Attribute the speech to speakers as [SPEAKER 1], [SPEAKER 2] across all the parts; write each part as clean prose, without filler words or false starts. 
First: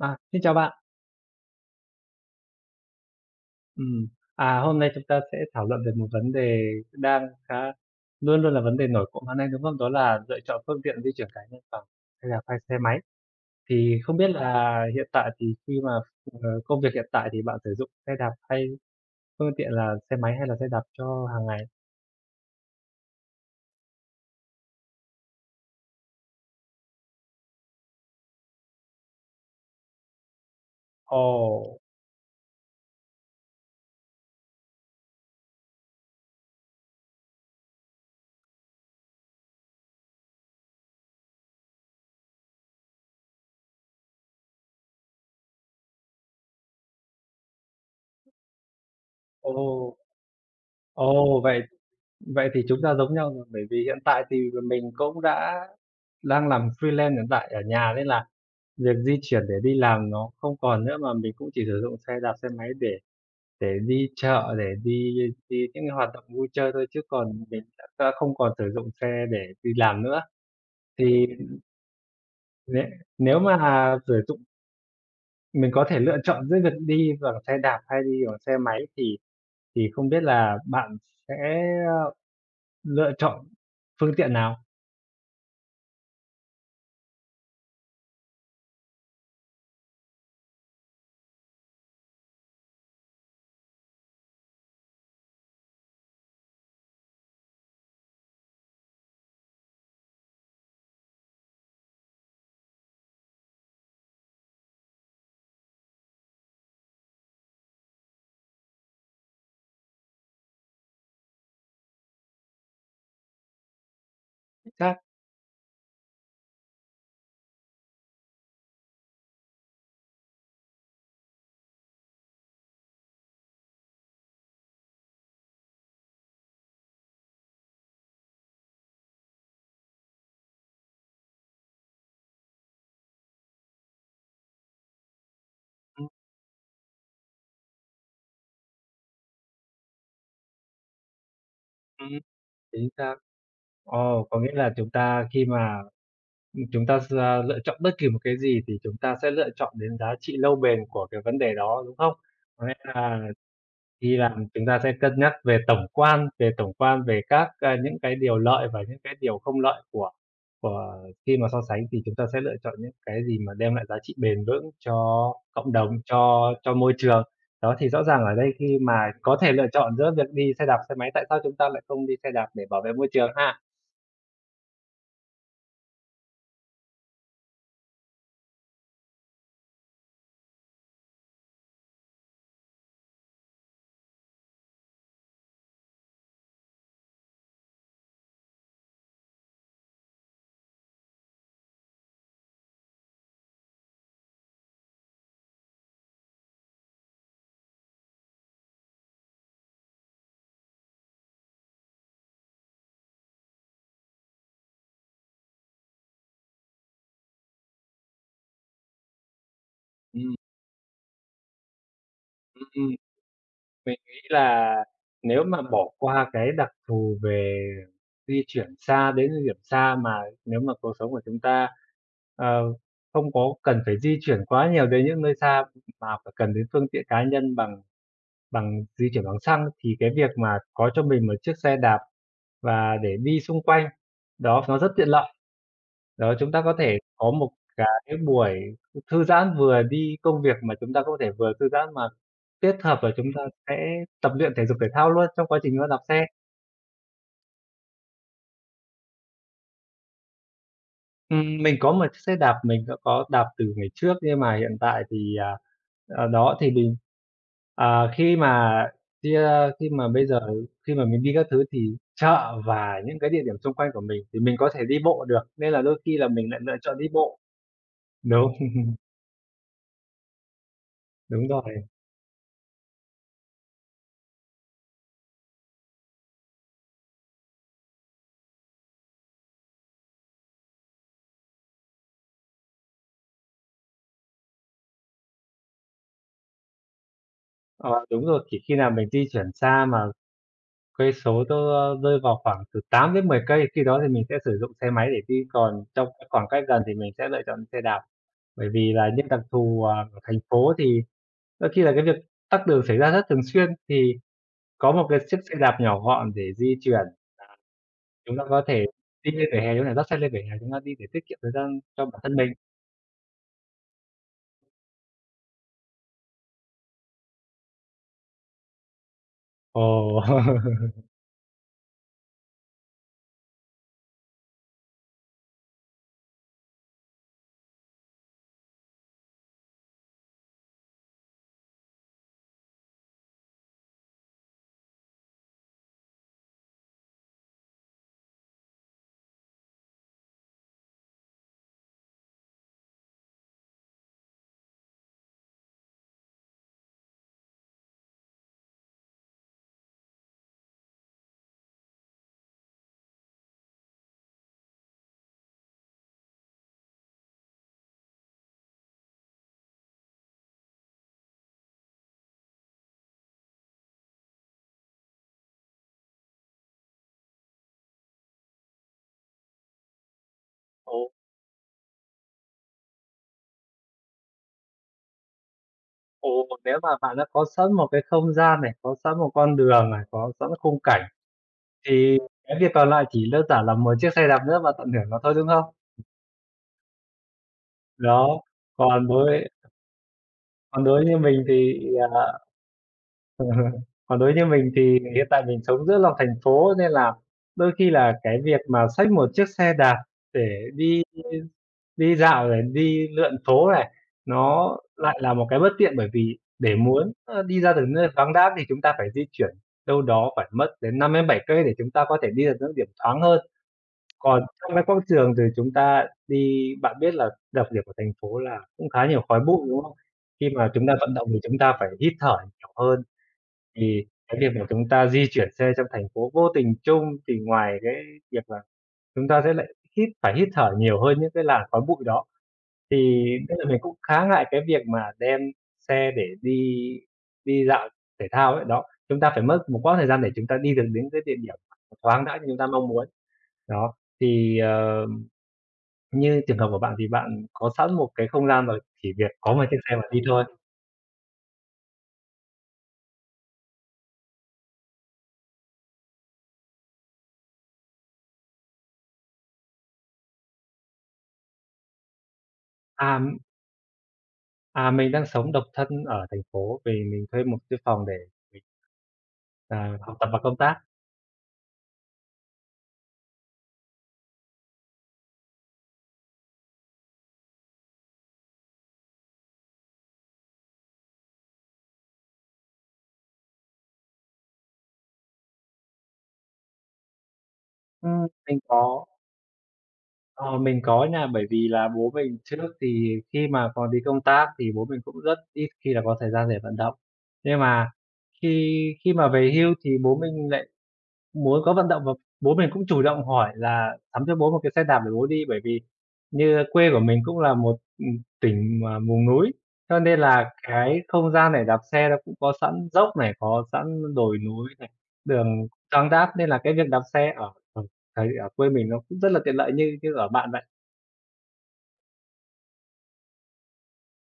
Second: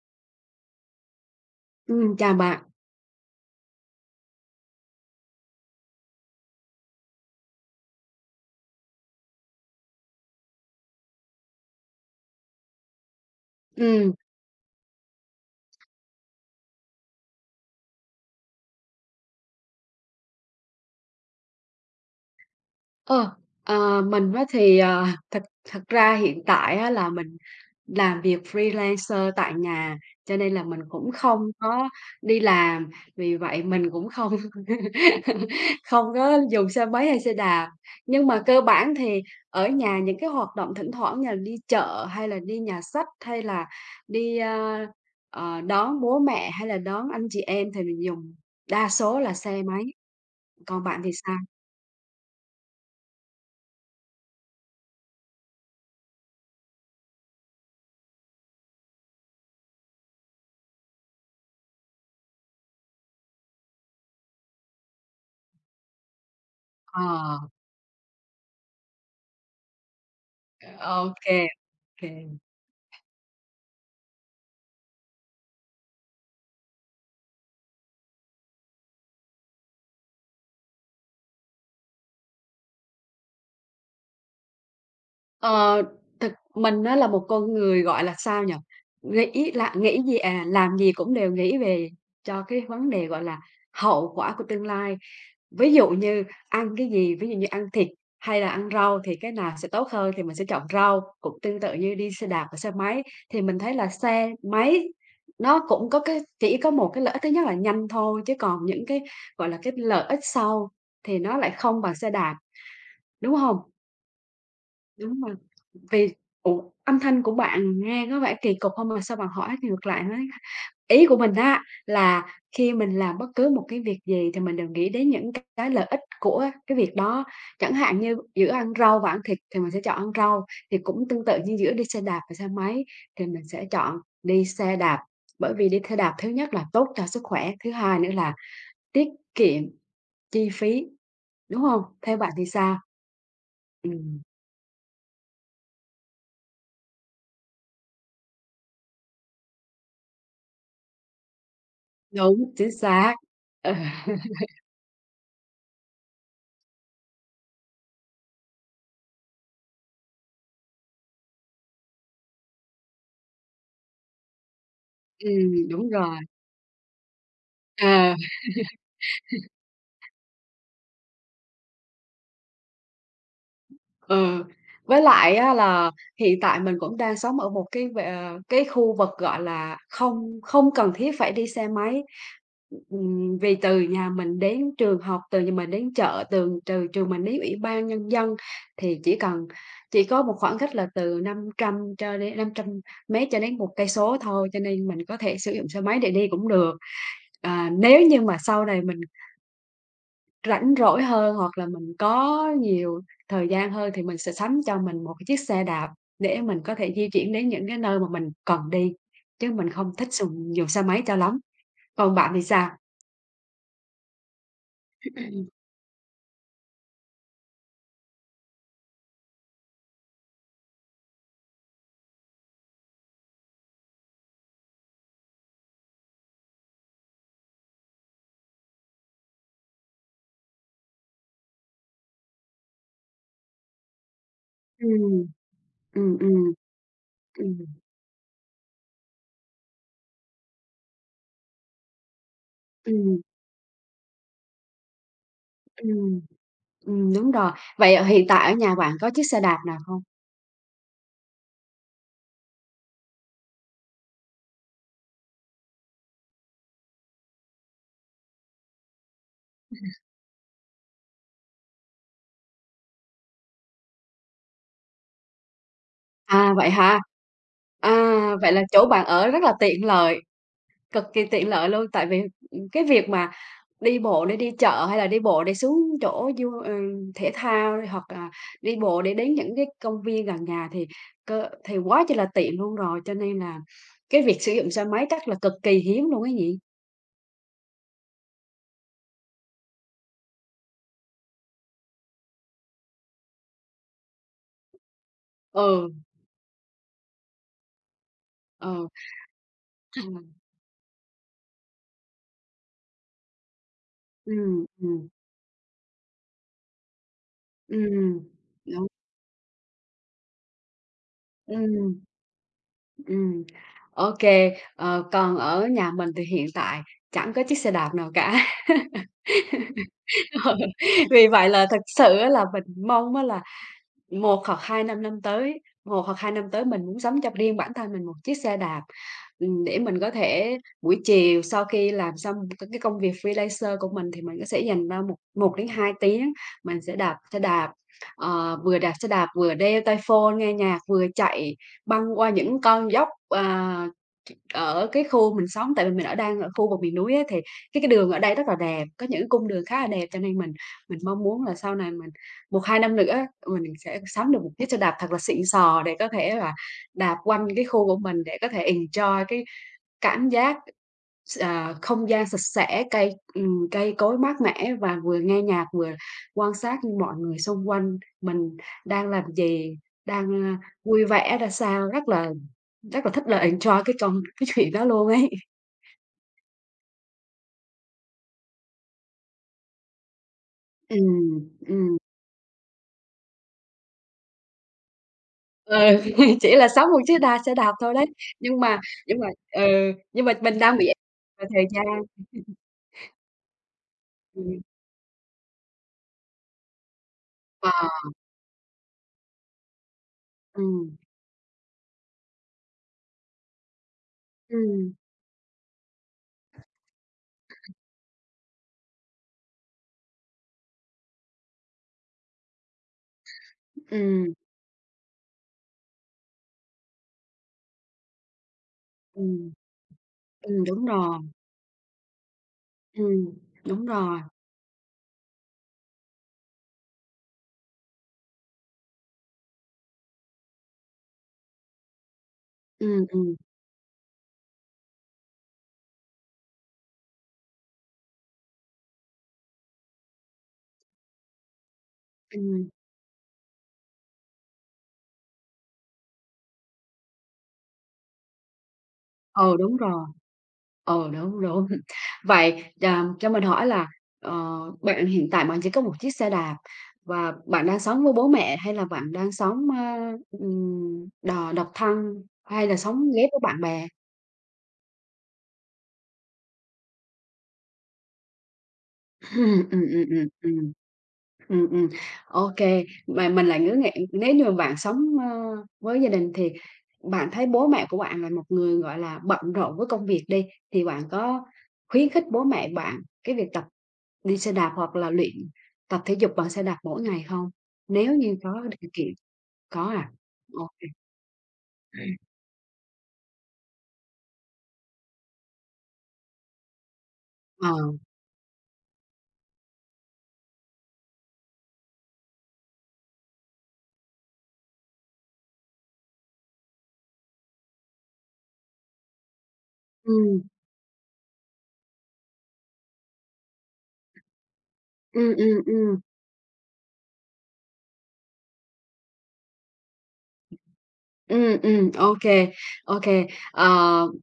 [SPEAKER 1] À, xin chào bạn.
[SPEAKER 2] Chào bạn.
[SPEAKER 1] Ừm, hôm nay chúng ta sẽ thảo luận về một vấn đề đang khá luôn luôn là vấn đề nổi cộm hôm nay, đúng không? Đó là lựa chọn phương tiện di chuyển cá nhân bằng hay là phai xe máy. Thì
[SPEAKER 2] Ừm,
[SPEAKER 1] không biết là hiện tại thì khi mà, ờ, công việc hiện tại thì bạn sử dụng xe đạp hay phương tiện là xe máy hay là xe đạp cho hàng ngày?
[SPEAKER 2] ờ, mình á thì, thật thật ra hiện tại á là mình làm việc freelancer tại nhà, cho nên là mình cũng không
[SPEAKER 1] Ồ,
[SPEAKER 2] có đi làm, vì vậy mình cũng không không có dùng xe máy hay xe đạp. Nhưng mà cơ bản thì ở nhà những cái hoạt động thỉnh thoảng như là đi chợ hay là đi nhà sách, hay là đi, a, đón bố mẹ hay là đón anh chị em thì mình dùng đa số là xe máy,
[SPEAKER 1] ồ,
[SPEAKER 2] còn bạn thì sao?
[SPEAKER 1] ồ, vậy Vậy thì chúng ta giống nhau rồi, bởi vì hiện tại thì mình cũng đang làm freelance hiện tại ở nhà nên là việc di chuyển để đi làm nó không còn nữa, mà mình cũng chỉ sử dụng xe đạp, xe máy để đi chợ, để đi đi những cái hoạt động vui chơi thôi,
[SPEAKER 2] Ờ,
[SPEAKER 1] chứ còn mình đã không còn sử dụng xe để đi làm nữa.
[SPEAKER 2] ô
[SPEAKER 1] Thì
[SPEAKER 2] kê, ô kê.
[SPEAKER 1] nếu nếu mà sử dụng mình có thể lựa chọn giữa việc đi bằng xe đạp hay đi bằng xe máy thì không biết là bạn sẽ, ơ, lựa chọn phương tiện nào?
[SPEAKER 2] Ờ, thực mình á là một con người, gọi là, sao nhỉ, nghĩ là nghĩ gì à, làm gì cũng đều nghĩ về cho cái vấn đề, gọi là, hậu quả của tương lai. Ví dụ như ăn cái gì, ví dụ như ăn thịt hay là ăn rau thì cái nào sẽ tốt hơn thì mình sẽ chọn rau. Cũng tương tự như đi xe đạp và xe máy, thì mình thấy là xe máy nó cũng có cái chỉ có một cái lợi ích thứ nhất là nhanh thôi, chứ còn những cái, gọi là, cái lợi ích sau thì nó lại không bằng xe đạp. Đúng hông?
[SPEAKER 1] Chắc
[SPEAKER 2] Đúng rồi, vì ủa, âm thanh của bạn nghe có vẻ kỳ cục hông mà sao bạn hỏi ngược lại nói ý của mình á, là khi mình làm bất cứ một cái việc gì thì mình đều nghĩ đến những cái lợi ích của cái việc đó. Chẳng hạn như giữa ăn rau và ăn thịt thì mình sẽ chọn ăn rau, thì cũng tương tự như giữa đi xe đạp và xe máy thì mình sẽ chọn đi xe đạp, bởi vì đi xe
[SPEAKER 1] Ừm,
[SPEAKER 2] đạp thứ nhất là tốt cho sức khỏe, thứ hai nữa là tiết kiệm chi phí, đúng hông?
[SPEAKER 1] ừm,
[SPEAKER 2] Theo bạn thì sao?
[SPEAKER 1] chính xác.
[SPEAKER 2] Ừm.
[SPEAKER 1] Ồ, có nghĩa là chúng ta khi mà, chúng ta lựa chọn bất kỳ một cái gì thì chúng ta sẽ lựa chọn đến giá trị lâu bền của cái vấn đề đó, đúng không?
[SPEAKER 2] Đúng,
[SPEAKER 1] Có
[SPEAKER 2] chính
[SPEAKER 1] nghĩa
[SPEAKER 2] xác.
[SPEAKER 1] là
[SPEAKER 2] Ừ.
[SPEAKER 1] khi làm chúng ta sẽ cân nhắc về tổng quan, về tổng quan về các, những cái điều lợi và những cái điều không lợi của khi mà so sánh thì chúng ta sẽ lựa chọn những cái gì mà đem lại giá trị bền vững cho cộng
[SPEAKER 2] Đúng
[SPEAKER 1] đồng,
[SPEAKER 2] rồi.
[SPEAKER 1] cho môi trường. Đó, thì rõ
[SPEAKER 2] À,
[SPEAKER 1] ràng ở đây khi mà có thể lựa chọn giữa việc đi xe đạp, xe máy, tại sao chúng ta lại không đi xe đạp để bảo vệ môi trường ha?
[SPEAKER 2] ừ. Với lại á là hiện tại mình cũng đang sống ở một cái khu vực, gọi là, không không cần thiết phải đi xe máy. Vì từ nhà mình đến trường học, từ nhà mình đến chợ, từ từ trường mình đến Ủy ban Nhân dân thì chỉ cần chỉ có một khoảng cách là từ 500 cho đến 500 mét cho đến một cây số thôi, cho nên mình có thể sử dụng xe máy để đi cũng được. À, nếu như mà sau này mình rảnh rỗi hơn hoặc là mình có nhiều thời gian hơn thì mình sẽ sắm cho mình một cái chiếc xe đạp để mình có thể di chuyển đến những cái nơi mà mình cần đi, chứ mình không thích
[SPEAKER 1] Ừm,
[SPEAKER 2] dùng dùng xe máy cho lắm. Còn bạn thì
[SPEAKER 1] ừm,
[SPEAKER 2] sao?
[SPEAKER 1] ừm. Mình nghĩ là nếu mà bỏ qua cái đặc thù về di chuyển xa đến địa điểm xa mà nếu mà cuộc sống của chúng ta, ờ, không có cần phải di chuyển quá nhiều đến những nơi xa mà phải cần đến phương tiện cá nhân bằng bằng di chuyển bằng xăng, thì cái việc mà có cho mình một chiếc xe đạp và để đi xung quanh, đó, nó rất
[SPEAKER 2] Ừm,
[SPEAKER 1] tiện lợi.
[SPEAKER 2] ừm,
[SPEAKER 1] Đó, chúng
[SPEAKER 2] ừm,
[SPEAKER 1] ta có thể có một
[SPEAKER 2] ừm,
[SPEAKER 1] cái buổi thư giãn vừa đi công việc mà chúng ta có thể vừa thư giãn mà kết hợp là
[SPEAKER 2] ừm,
[SPEAKER 1] chúng ta sẽ tập luyện thể dục thể thao luôn trong quá trình chúng ta đạp
[SPEAKER 2] ừm,
[SPEAKER 1] xe.
[SPEAKER 2] đúng rồi. Vậy, hiện tại ở nhà bạn có chiếc xe đạp nào không?
[SPEAKER 1] Mình có một chiếc xe đạp mình đã có đạp từ ngày trước nhưng mà hiện tại thì, đó, thì mình à, khi mà đi, a, khi mà bây giờ khi mà mình đi các thứ thì chợ và những cái địa điểm xung quanh của mình thì mình có thể đi bộ được, nên là đôi khi là mình
[SPEAKER 2] À,
[SPEAKER 1] lại
[SPEAKER 2] vậy
[SPEAKER 1] lựa chọn
[SPEAKER 2] hả?
[SPEAKER 1] đi bộ.
[SPEAKER 2] À, vậy
[SPEAKER 1] Đúng,
[SPEAKER 2] là chỗ bạn ở rất là tiện lợi, cực kỳ tiện
[SPEAKER 1] đúng
[SPEAKER 2] lợi
[SPEAKER 1] rồi.
[SPEAKER 2] luôn, tại vì, ừ, cái việc mà đi bộ để đi chợ hay là đi bộ để xuống thể thao hoặc là đi bộ để đến những cái công viên gần nhà thì cơ thì quá chi là tiện luôn rồi, cho nên là cái việc sử dụng xe máy chắc là cực kỳ hiếm luôn ấy nhỉ?
[SPEAKER 1] Ờ, đúng rồi, chỉ khi nào mình di chuyển xa mà cây số nó rơi vào khoảng từ 8 đến 10 cây, khi đó thì mình sẽ sử dụng xe máy để đi, còn
[SPEAKER 2] Ừ,
[SPEAKER 1] trong cái khoảng cách gần thì mình sẽ lựa chọn xe đạp. Bởi
[SPEAKER 2] ừ.
[SPEAKER 1] vì là những đặc thù,
[SPEAKER 2] À,
[SPEAKER 1] ở thành phố thì đôi khi là cái việc tắc đường xảy ra rất thường xuyên, thì
[SPEAKER 2] ừm,
[SPEAKER 1] có một
[SPEAKER 2] ừm,
[SPEAKER 1] cái chiếc xe đạp nhỏ gọn để di chuyển, à,
[SPEAKER 2] ừm,
[SPEAKER 1] chúng ta có thể
[SPEAKER 2] đúng,
[SPEAKER 1] đi lên vỉa hè chỗ này, dắt xe lên vỉa hè chúng ta đi để tiết kiệm thời gian
[SPEAKER 2] ừm,
[SPEAKER 1] cho bản thân mình.
[SPEAKER 2] ừm. Ô còn ở nhà mình thì hiện tại chẳng có chiếc xe đạp nào cả.
[SPEAKER 1] Ồ,
[SPEAKER 2] Ừ, vì vậy là thật sự á là mình mong á là một hoặc 2 năm năm tới, một hoặc 2 năm tới mình muốn sắm cho riêng bản thân mình một chiếc xe đạp. Để mình có thể buổi chiều sau khi làm xong cái công việc freelancer của mình thì mình có sẽ dành ra một một đến 2 tiếng, mình sẽ đạp xe đạp, vừa đạp xe đạp vừa đeo tai phone nghe nhạc, vừa chạy băng qua những con dốc, ở cái khu mình sống. Tại vì mình ở đang ở khu vực miền núi á, thì cái đường ở đây rất là đẹp, có những cung đường khá là đẹp, cho nên mình mong muốn là sau này mình một hai năm nữa mình sẽ sắm được một chiếc xe đạp thật là xịn sò để có thể là đạp quanh cái khu của mình để có thể enjoy cái cảm giác không gian sạch sẽ, cây, cây cối mát mẻ và vừa nghe nhạc, vừa quan sát mọi người xung quanh mình đang làm gì,
[SPEAKER 1] ồ,
[SPEAKER 2] vui vẻ ra sao, rất là thích là enjoy cái chuyện đó luôn ấy.
[SPEAKER 1] ồ, nếu mà bạn đã có sẵn một cái không gian này, có sẵn một con đường này, có sẵn khung cảnh
[SPEAKER 2] Ừm, ừm,
[SPEAKER 1] thì cái việc còn lại chỉ đơn giản là một chiếc xe đạp nữa và tận hưởng nó thôi, đúng không?
[SPEAKER 2] ừ, chỉ là sống một chiếc đạp xe đạp thôi đấy,
[SPEAKER 1] Đó,
[SPEAKER 2] nhưng mà
[SPEAKER 1] còn
[SPEAKER 2] nhưng mà
[SPEAKER 1] đối
[SPEAKER 2] ừ, nhưng mà mình đang
[SPEAKER 1] còn
[SPEAKER 2] bị
[SPEAKER 1] đối như mình
[SPEAKER 2] về thời
[SPEAKER 1] thì,
[SPEAKER 2] gian,
[SPEAKER 1] à còn đối như
[SPEAKER 2] ừm,
[SPEAKER 1] mình thì hiện tại mình sống giữa lòng thành phố nên là
[SPEAKER 2] ờ,
[SPEAKER 1] đôi khi là cái việc mà xách một chiếc xe đạp để
[SPEAKER 2] ừm,
[SPEAKER 1] đi đi dạo này, đi lượn phố này, nó
[SPEAKER 2] ừm,
[SPEAKER 1] lại là một cái bất tiện bởi vì để muốn, đi ra được nơi vắng đã thì chúng ta phải di chuyển đâu đó phải mất đến 5 đến 7 cây để chúng ta có thể đi được những điểm thoáng hơn.
[SPEAKER 2] ừm,
[SPEAKER 1] Còn trong cái quảng trường thì chúng ta đi bạn biết là đặc điểm của thành phố là cũng khá nhiều khói
[SPEAKER 2] ừm.
[SPEAKER 1] bụi, đúng không? Khi
[SPEAKER 2] Ừm,
[SPEAKER 1] mà
[SPEAKER 2] đúng
[SPEAKER 1] chúng ta vận
[SPEAKER 2] rồi,
[SPEAKER 1] động thì chúng ta phải hít thở nhiều hơn,
[SPEAKER 2] ừm, đúng
[SPEAKER 1] thì
[SPEAKER 2] rồi,
[SPEAKER 1] cái việc mà chúng ta di chuyển xe trong thành phố vô tình chung thì ngoài cái việc là chúng ta sẽ lại hít phải hít thở nhiều hơn những cái làn khói bụi đó, thì
[SPEAKER 2] ừm, ừm,
[SPEAKER 1] nên là mình cũng khá ngại cái việc mà đem xe để đi đi dạo thể thao ấy. Đó, chúng ta phải mất một quãng thời gian để chúng ta đi được đến cái địa điểm thoáng đãng như chúng ta
[SPEAKER 2] ừm,
[SPEAKER 1] mong muốn. Đó, thì, như trường hợp của bạn thì bạn có sẵn một cái không gian rồi, chỉ việc có
[SPEAKER 2] ừ,
[SPEAKER 1] một
[SPEAKER 2] đúng
[SPEAKER 1] chiếc xe mà
[SPEAKER 2] rồi.
[SPEAKER 1] đi thôi.
[SPEAKER 2] Ừ, đúng, đúng. Vậy, cho mình hỏi là, bạn hiện tại bạn chỉ có một chiếc xe đạp và bạn đang sống với bố mẹ hay là bạn đang sống đò độc thân hay là sống
[SPEAKER 1] À,
[SPEAKER 2] ghép với bạn bè?
[SPEAKER 1] à, mình đang sống độc thân ở thành phố vì mình thuê một cái phòng để mình,
[SPEAKER 2] Ừm, ừm, ừm,
[SPEAKER 1] học
[SPEAKER 2] ừm,
[SPEAKER 1] tập và công
[SPEAKER 2] ừm.
[SPEAKER 1] tác.
[SPEAKER 2] Ừm, ừm, ô kê. Mà mình lại ngỡ ngàng nếu như mà bạn sống với gia đình thì bạn thấy bố mẹ của bạn là một người, gọi là, bận rộn với công việc đi, thì bạn có khuyến khích bố mẹ bạn cái việc tập đi xe đạp hoặc là luyện tập thể dục bằng xe đạp mỗi ngày không? Nếu như
[SPEAKER 1] Mình
[SPEAKER 2] có điều
[SPEAKER 1] có
[SPEAKER 2] kiện có à?
[SPEAKER 1] ờ,
[SPEAKER 2] Ô
[SPEAKER 1] mình
[SPEAKER 2] kê.
[SPEAKER 1] có nha, bởi vì là bố mình trước thì khi mà còn đi công tác thì bố mình cũng rất ít khi là có thời gian để vận động. Nhưng
[SPEAKER 2] Ờ.
[SPEAKER 1] mà khi khi mà về hưu thì bố mình lại muốn có vận động và bố mình cũng chủ động hỏi là sắm cho bố một cái xe đạp để bố đi, bởi vì như quê của mình cũng là một, tỉnh mà vùng núi, cho nên
[SPEAKER 2] Ừm,
[SPEAKER 1] là cái không gian để đạp xe nó cũng có sẵn dốc này, có sẵn đồi núi này,
[SPEAKER 2] ừm,
[SPEAKER 1] đường
[SPEAKER 2] ừm, ừm.
[SPEAKER 1] thoáng đãng nên là cái việc đạp xe ở ở thấy ở quê mình nó cũng rất là tiện lợi như như ở bạn vậy.
[SPEAKER 2] Ô kê, ô kê. Ờ,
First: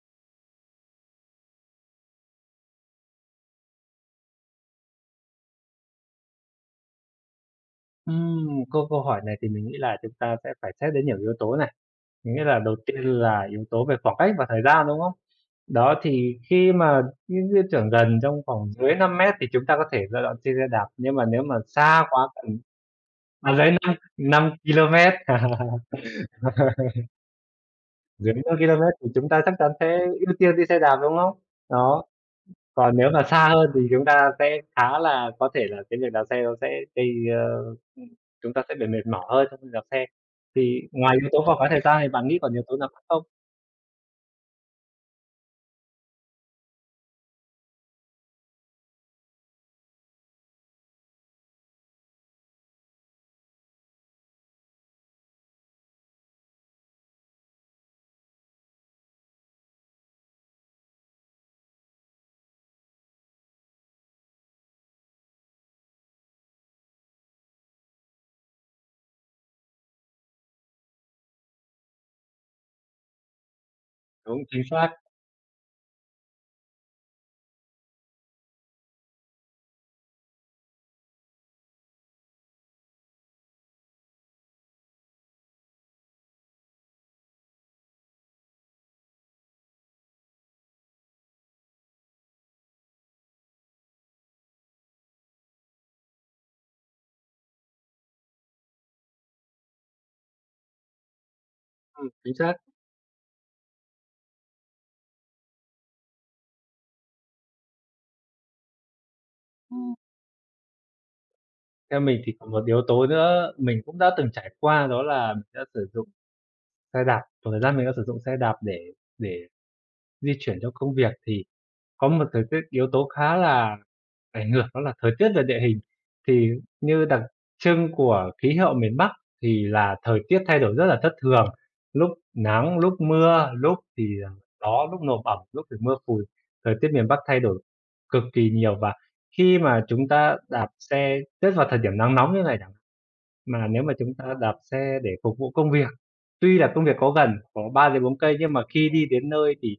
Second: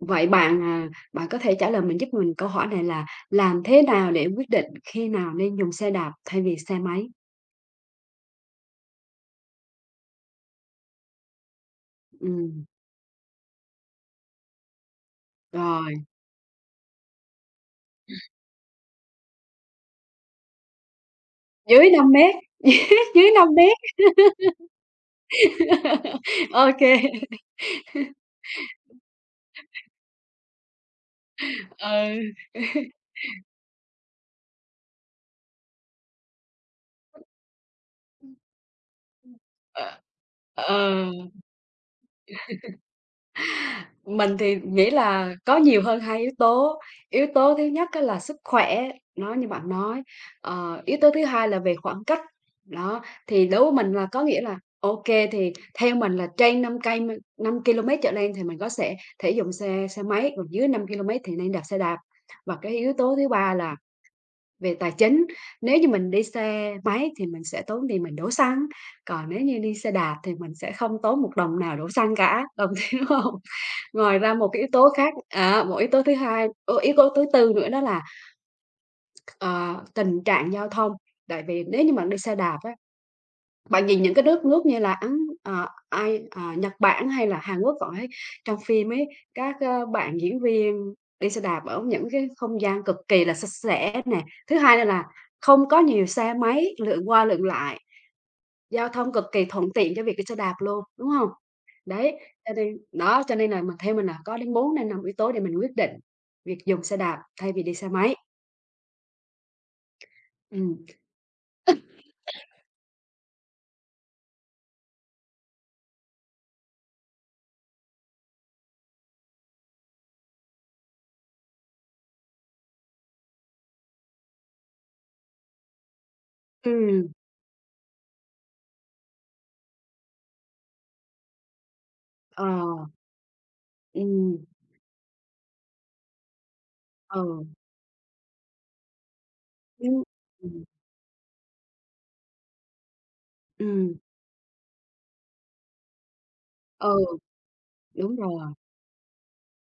[SPEAKER 2] vậy bạn, bạn có thể trả lời mình giúp mình câu hỏi này là làm thế nào để quyết định khi nào nên dùng xe đạp thay vì xe máy?
[SPEAKER 1] Câu câu hỏi này thì mình nghĩ là chúng ta sẽ phải xét đến nhiều yếu tố này, mình nghĩ là
[SPEAKER 2] Ừm,
[SPEAKER 1] đầu tiên là yếu tố về khoảng cách và thời gian, đúng không? Đó,
[SPEAKER 2] rồi,
[SPEAKER 1] thì khi mà những cái trưởng gần trong khoảng dưới 5 mét thì chúng ta có thể lựa chọn trên xe đạp, nhưng mà nếu mà
[SPEAKER 2] dưới
[SPEAKER 1] xa
[SPEAKER 2] năm
[SPEAKER 1] quá
[SPEAKER 2] mét
[SPEAKER 1] tầm
[SPEAKER 2] dưới dưới
[SPEAKER 1] dưới
[SPEAKER 2] 5m,
[SPEAKER 1] 5 5 ki-lô-mét,
[SPEAKER 2] ô kê,
[SPEAKER 1] dưới 5 ki-lô-mét thì chúng ta chắc chắn sẽ ưu tiên đi xe đạp, đúng không? Đó,
[SPEAKER 2] ừ.
[SPEAKER 1] còn nếu mà xa hơn thì chúng ta sẽ khá là có thể là cái việc đạp xe nó sẽ gây, ơ, chúng ta sẽ bị mệt mỏi
[SPEAKER 2] Ừm.
[SPEAKER 1] hơn trong khi đạp
[SPEAKER 2] Ờ,
[SPEAKER 1] xe. Thì
[SPEAKER 2] ờ.
[SPEAKER 1] ngoài yếu tố vào cái thời gian thì bạn nghĩ còn yếu tố nào khác không?
[SPEAKER 2] Mình thì nghĩ là có nhiều hơn hai yếu tố. Yếu tố thứ nhất á là sức khỏe, nó như bạn nói. Ờ, yếu tố thứ hai là về khoảng cách, đó, thì đối với mình là có nghĩa là ok thì theo mình là trên năm 5 ki-lô-mét trở lên thì mình có sẽ thể dùng xe xe máy, còn dưới 5 ki-lô-mét thì nên đạp xe đạp. Và cái yếu tố thứ ba là về tài chính, nếu như mình đi xe máy thì mình sẽ tốn tiền mình đổ xăng, còn nếu như đi xe đạp thì mình sẽ không tốn một đồng nào đổ xăng cả, đồng ý, không. Ngoài ra
[SPEAKER 1] Đúng,
[SPEAKER 2] một cái
[SPEAKER 1] chính
[SPEAKER 2] yếu tố
[SPEAKER 1] xác,
[SPEAKER 2] khác à, một yếu tố thứ hai ô, yếu tố thứ tư nữa đó là, ờ, tình trạng giao thông. Tại vì nếu như bạn đi xe đạp á, bạn nhìn những cái nước nước như là Ấn ờ, ai, ờ, Nhật Bản hay là Hàn Quốc, họ ấy trong phim ấy, bạn diễn viên đi xe đạp ở những cái không gian cực kỳ là sạch sẽ nè. Thứ hai nữa là không có nhiều xe máy lượn qua lượn lại. Giao thông cực kỳ thuận tiện cho việc đi xe đạp luôn, đúng hông? Đấy,
[SPEAKER 1] chính
[SPEAKER 2] cho
[SPEAKER 1] xác.
[SPEAKER 2] nên đó, cho nên là mình theo mình là có đến 4 yếu tố để mình quyết định việc dùng xe đạp thay vì đi xe máy. Ừm.
[SPEAKER 1] Theo mình thì còn một yếu tố nữa mình cũng đã từng trải qua đó là mình đã sử dụng xe đạp, một thời gian mình đã sử dụng xe đạp để để di chuyển trong công việc thì có một thời tiết yếu tố khá là ảnh hưởng đó là thời tiết và địa hình. Thì như
[SPEAKER 2] Ừm,
[SPEAKER 1] đặc trưng của khí hậu miền Bắc thì là thời tiết thay đổi rất là thất thường, lúc
[SPEAKER 2] ờ,
[SPEAKER 1] nắng, lúc mưa, lúc thì,
[SPEAKER 2] ừm,
[SPEAKER 1] gió, lúc nồm ẩm, lúc thì mưa phùn, thời tiết miền Bắc thay
[SPEAKER 2] ừ,
[SPEAKER 1] đổi cực kỳ nhiều. Và khi mà
[SPEAKER 2] ừm,
[SPEAKER 1] chúng ta
[SPEAKER 2] ừm,
[SPEAKER 1] đạp xe, nhất vào thời điểm nắng nóng như này chẳng mà nếu mà
[SPEAKER 2] ừm,
[SPEAKER 1] chúng ta đạp xe để phục vụ công việc, tuy là công việc
[SPEAKER 2] ừ,
[SPEAKER 1] có gần, có 3
[SPEAKER 2] đúng
[SPEAKER 1] 4 cây
[SPEAKER 2] rồi.
[SPEAKER 1] nhưng mà khi đi đến nơi thì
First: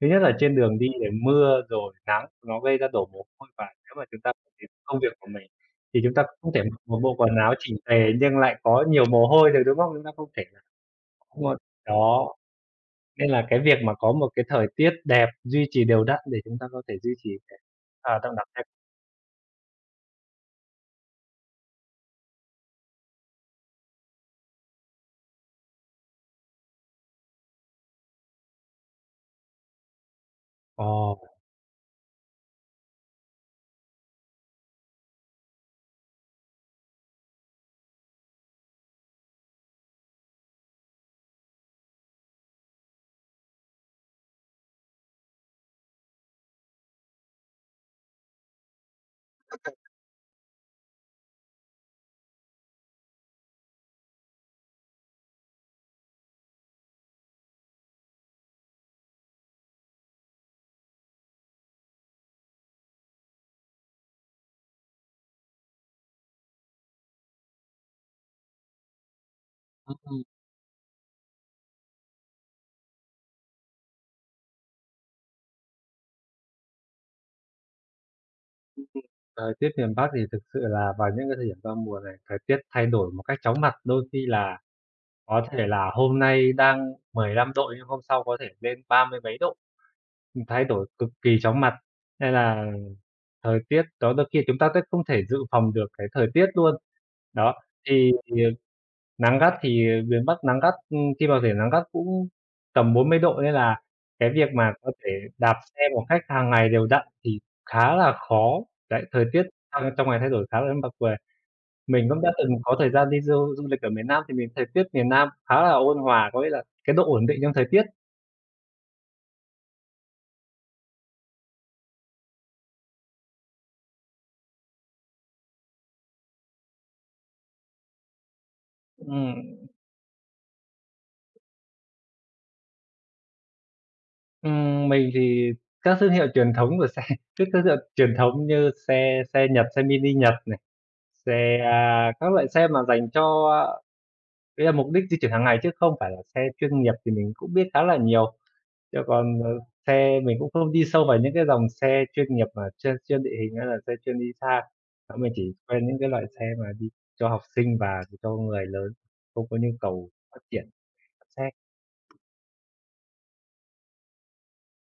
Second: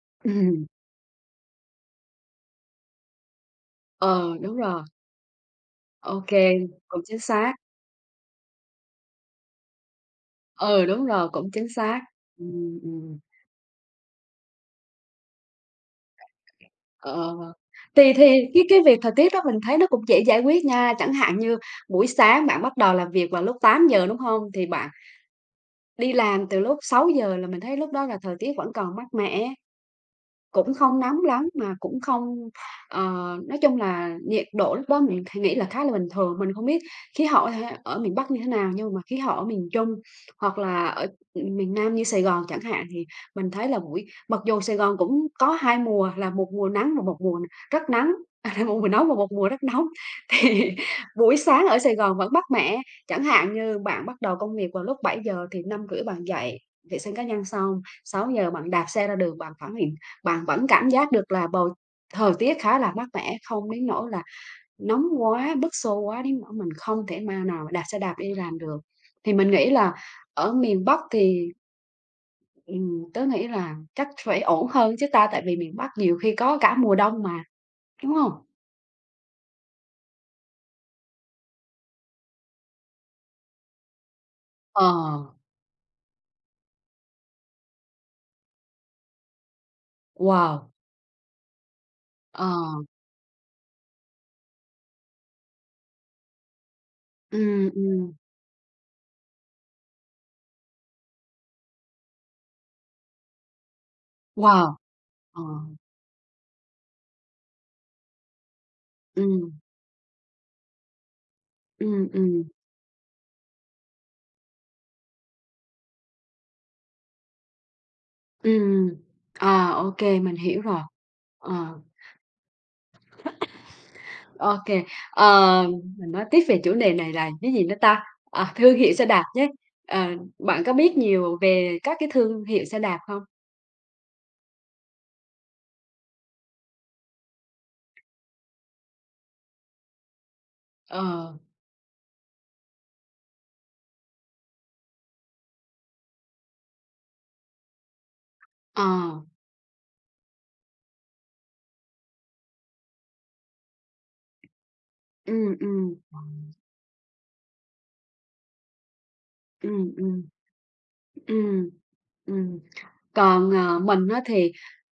[SPEAKER 1] thứ nhất là trên
[SPEAKER 2] Ừm,
[SPEAKER 1] đường đi để mưa rồi nắng nó gây ra đổ mồ hôi, và nếu mà chúng ta
[SPEAKER 2] ờ,
[SPEAKER 1] phải
[SPEAKER 2] đúng
[SPEAKER 1] đến
[SPEAKER 2] rồi,
[SPEAKER 1] công việc của mình thì chúng
[SPEAKER 2] ô
[SPEAKER 1] ta
[SPEAKER 2] kê,
[SPEAKER 1] không thể mặc một
[SPEAKER 2] cũng
[SPEAKER 1] bộ
[SPEAKER 2] chính
[SPEAKER 1] quần
[SPEAKER 2] xác.
[SPEAKER 1] áo chỉnh tề nhưng lại có nhiều mồ hôi được, đúng không? Chúng ta không thể là
[SPEAKER 2] Ừ, đúng rồi,
[SPEAKER 1] có
[SPEAKER 2] cũng
[SPEAKER 1] một
[SPEAKER 2] chính xác.
[SPEAKER 1] đó,
[SPEAKER 2] Ừm, ừm.
[SPEAKER 1] nên là cái việc mà có một cái thời tiết đẹp, duy trì đều đặn để chúng ta có thể duy trì
[SPEAKER 2] Ờ,
[SPEAKER 1] cái,
[SPEAKER 2] thì
[SPEAKER 1] động đạp xe.
[SPEAKER 2] cái việc thời tiết đó mình thấy nó cũng dễ giải quyết nha. Chẳng hạn như buổi sáng bạn bắt đầu làm việc vào lúc tám giờ đúng không? Thì bạn đi làm từ lúc sáu giờ là mình thấy lúc đó là thời tiết vẫn còn mát mẻ. Cũng không
[SPEAKER 1] Ồ.
[SPEAKER 2] nóng lắm mà cũng không ờ, nói chung là nhiệt độ lúc đó mình thì nghĩ là khá là bình thường. Mình không biết khí hậu ha ở miền Bắc như thế nào, nhưng mà khí hậu ở miền Trung hoặc là ở, ừ, miền Nam như Sài Gòn chẳng hạn, thì mình thấy là buổi mặc dù Sài Gòn cũng có 2 mùa là một mùa nắng và một mùa rất nắng, à, là một mùa nóng và một mùa rất nóng, thì buổi sáng ở Sài Gòn vẫn mát mẻ. Chẳng hạn như bạn bắt đầu công việc vào lúc bảy giờ thì năm rưỡi bạn dậy, vệ sinh cá nhân xong, sáu giờ bạn đạp xe ra đường, bạn phản bạn vẫn cảm giác được là bầu thời tiết khá là mát mẻ, không đến nỗi là nóng quá, bức xô quá đến nỗi mình không thể ma nào mà đạp xe đạp đi làm được. Thì mình nghĩ là ở miền Bắc thì, tớ nghĩ là chắc phải ổn hơn chứ ta, tại vì miền Bắc nhiều khi có cả mùa đông mà, đúng không?
[SPEAKER 1] Thời tiết miền Bắc thì thực sự là vào những cái thời điểm giao mùa này, thời tiết thay đổi một cách chóng mặt, đôi khi là
[SPEAKER 2] Ờ,
[SPEAKER 1] có thể là hôm nay đang 15 độ nhưng hôm sau có thể lên ba mươi mấy độ, thay
[SPEAKER 2] wow,
[SPEAKER 1] đổi cực kỳ chóng mặt. Nên
[SPEAKER 2] ờ,
[SPEAKER 1] là thời tiết đó đôi khi chúng ta sẽ không thể dự phòng được cái thời tiết luôn. Đó,
[SPEAKER 2] ừm,
[SPEAKER 1] thì
[SPEAKER 2] ừm,
[SPEAKER 1] nắng gắt thì miền Bắc nắng gắt, khi mà thể nắng gắt cũng tầm 40 độ nên là cái việc mà
[SPEAKER 2] wow,
[SPEAKER 1] có thể
[SPEAKER 2] ờ,
[SPEAKER 1] đạp xe một cách hàng ngày đều đặn thì khá là khó. Đấy, thời tiết
[SPEAKER 2] ừm,
[SPEAKER 1] trong trong ngày thay đổi khá là bất về.
[SPEAKER 2] ừm,
[SPEAKER 1] Mình cũng đã
[SPEAKER 2] ừm,
[SPEAKER 1] từng có thời gian đi du du lịch ở miền Nam thì mình thời tiết miền Nam khá là ôn hòa, có nghĩa là cái độ ổn định trong thời tiết.
[SPEAKER 2] ừm. À, mình hiểu rồi. Ờ. OK, ờ, mình nói tiếp về chủ đề này là cái gì nữa ta? À, thương hiệu xe đạp nhé.
[SPEAKER 1] Ừm,
[SPEAKER 2] Ờ, bạn có biết nhiều về các cái thương hiệu xe đạp không?
[SPEAKER 1] mình thì các thương hiệu truyền thống của xe các thương hiệu truyền thống như xe xe Nhật, xe mini Nhật này,
[SPEAKER 2] Ờ,
[SPEAKER 1] xe, các loại xe mà dành cho đấy là mục đích di chuyển hàng ngày chứ không phải là xe chuyên nghiệp thì mình cũng biết khá là nhiều.
[SPEAKER 2] ờ,
[SPEAKER 1] Chứ còn, xe mình cũng không đi sâu vào những cái dòng xe chuyên nghiệp mà chuyên chuyên địa hình hay là xe chuyên đi xa. Đó, mình chỉ
[SPEAKER 2] ừ, ừ,
[SPEAKER 1] quen những cái loại xe mà đi cho học sinh và cho người lớn không có
[SPEAKER 2] ừ.
[SPEAKER 1] nhu cầu
[SPEAKER 2] ừm,
[SPEAKER 1] phát triển xe.
[SPEAKER 2] ừm, ừm. Còn, mình á thì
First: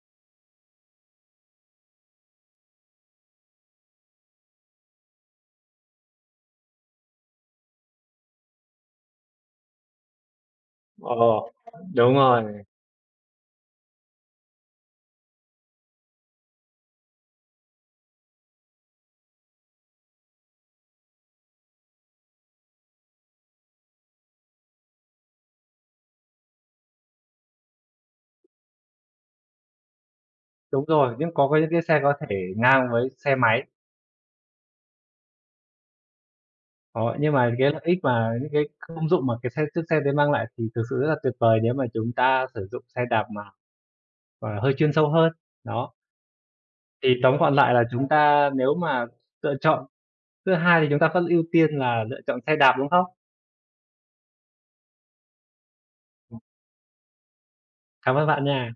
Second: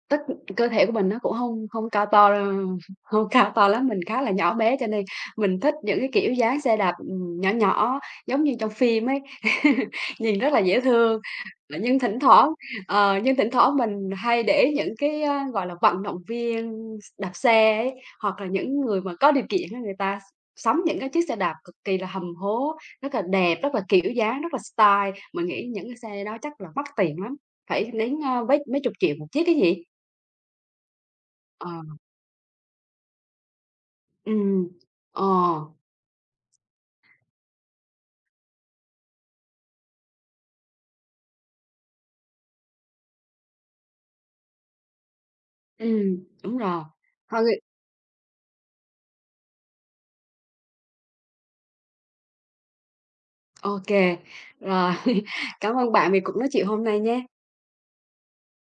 [SPEAKER 2] tất cơ thể của mình nó cũng không không cao to không cao to lắm, mình khá là nhỏ bé cho nên mình thích những cái kiểu dáng xe đạp, nhỏ nhỏ giống như trong phim ấy, nhìn rất là dễ
[SPEAKER 1] Ờ,
[SPEAKER 2] thương. Ờ, nhưng
[SPEAKER 1] đúng
[SPEAKER 2] thỉnh thoảng
[SPEAKER 1] rồi,
[SPEAKER 2] nhưng thỉnh thoảng mình hay để ý những cái gọi là, vận động viên đạp xe ấy, hoặc là những người mà có điều kiện á, người ta sắm những cái chiếc xe đạp cực kỳ là hầm hố, rất là đẹp, rất là kiểu dáng, rất là style. Mình nghĩ những cái xe đó chắc là mắc tiền lắm, phải đến, mấy mấy chục triệu một chiếc ấy nhỉ?
[SPEAKER 1] đúng rồi, nhưng có cái những
[SPEAKER 2] Ờ,
[SPEAKER 1] cái xe có thể ngang với xe máy.
[SPEAKER 2] ừm, ờ,
[SPEAKER 1] Đó, nhưng mà cái lợi ích mà những cái công dụng mà cái xe chiếc xe đấy mang lại thì thực sự rất là tuyệt vời nếu mà chúng ta sử dụng xe đạp mà gọi là, hơi chuyên sâu hơn. Đó,
[SPEAKER 2] ừm, đúng rồi.
[SPEAKER 1] thì tóm gọn
[SPEAKER 2] Thôi
[SPEAKER 1] lại là chúng ta nếu mà lựa chọn thứ hai thì chúng ta vẫn ưu tiên là lựa chọn xe đạp, đúng không?
[SPEAKER 2] ô kê, rồi, cảm ơn bạn vì cuộc
[SPEAKER 1] Ừm,
[SPEAKER 2] nói chuyện hôm nay nha.
[SPEAKER 1] cảm ơn bạn nha.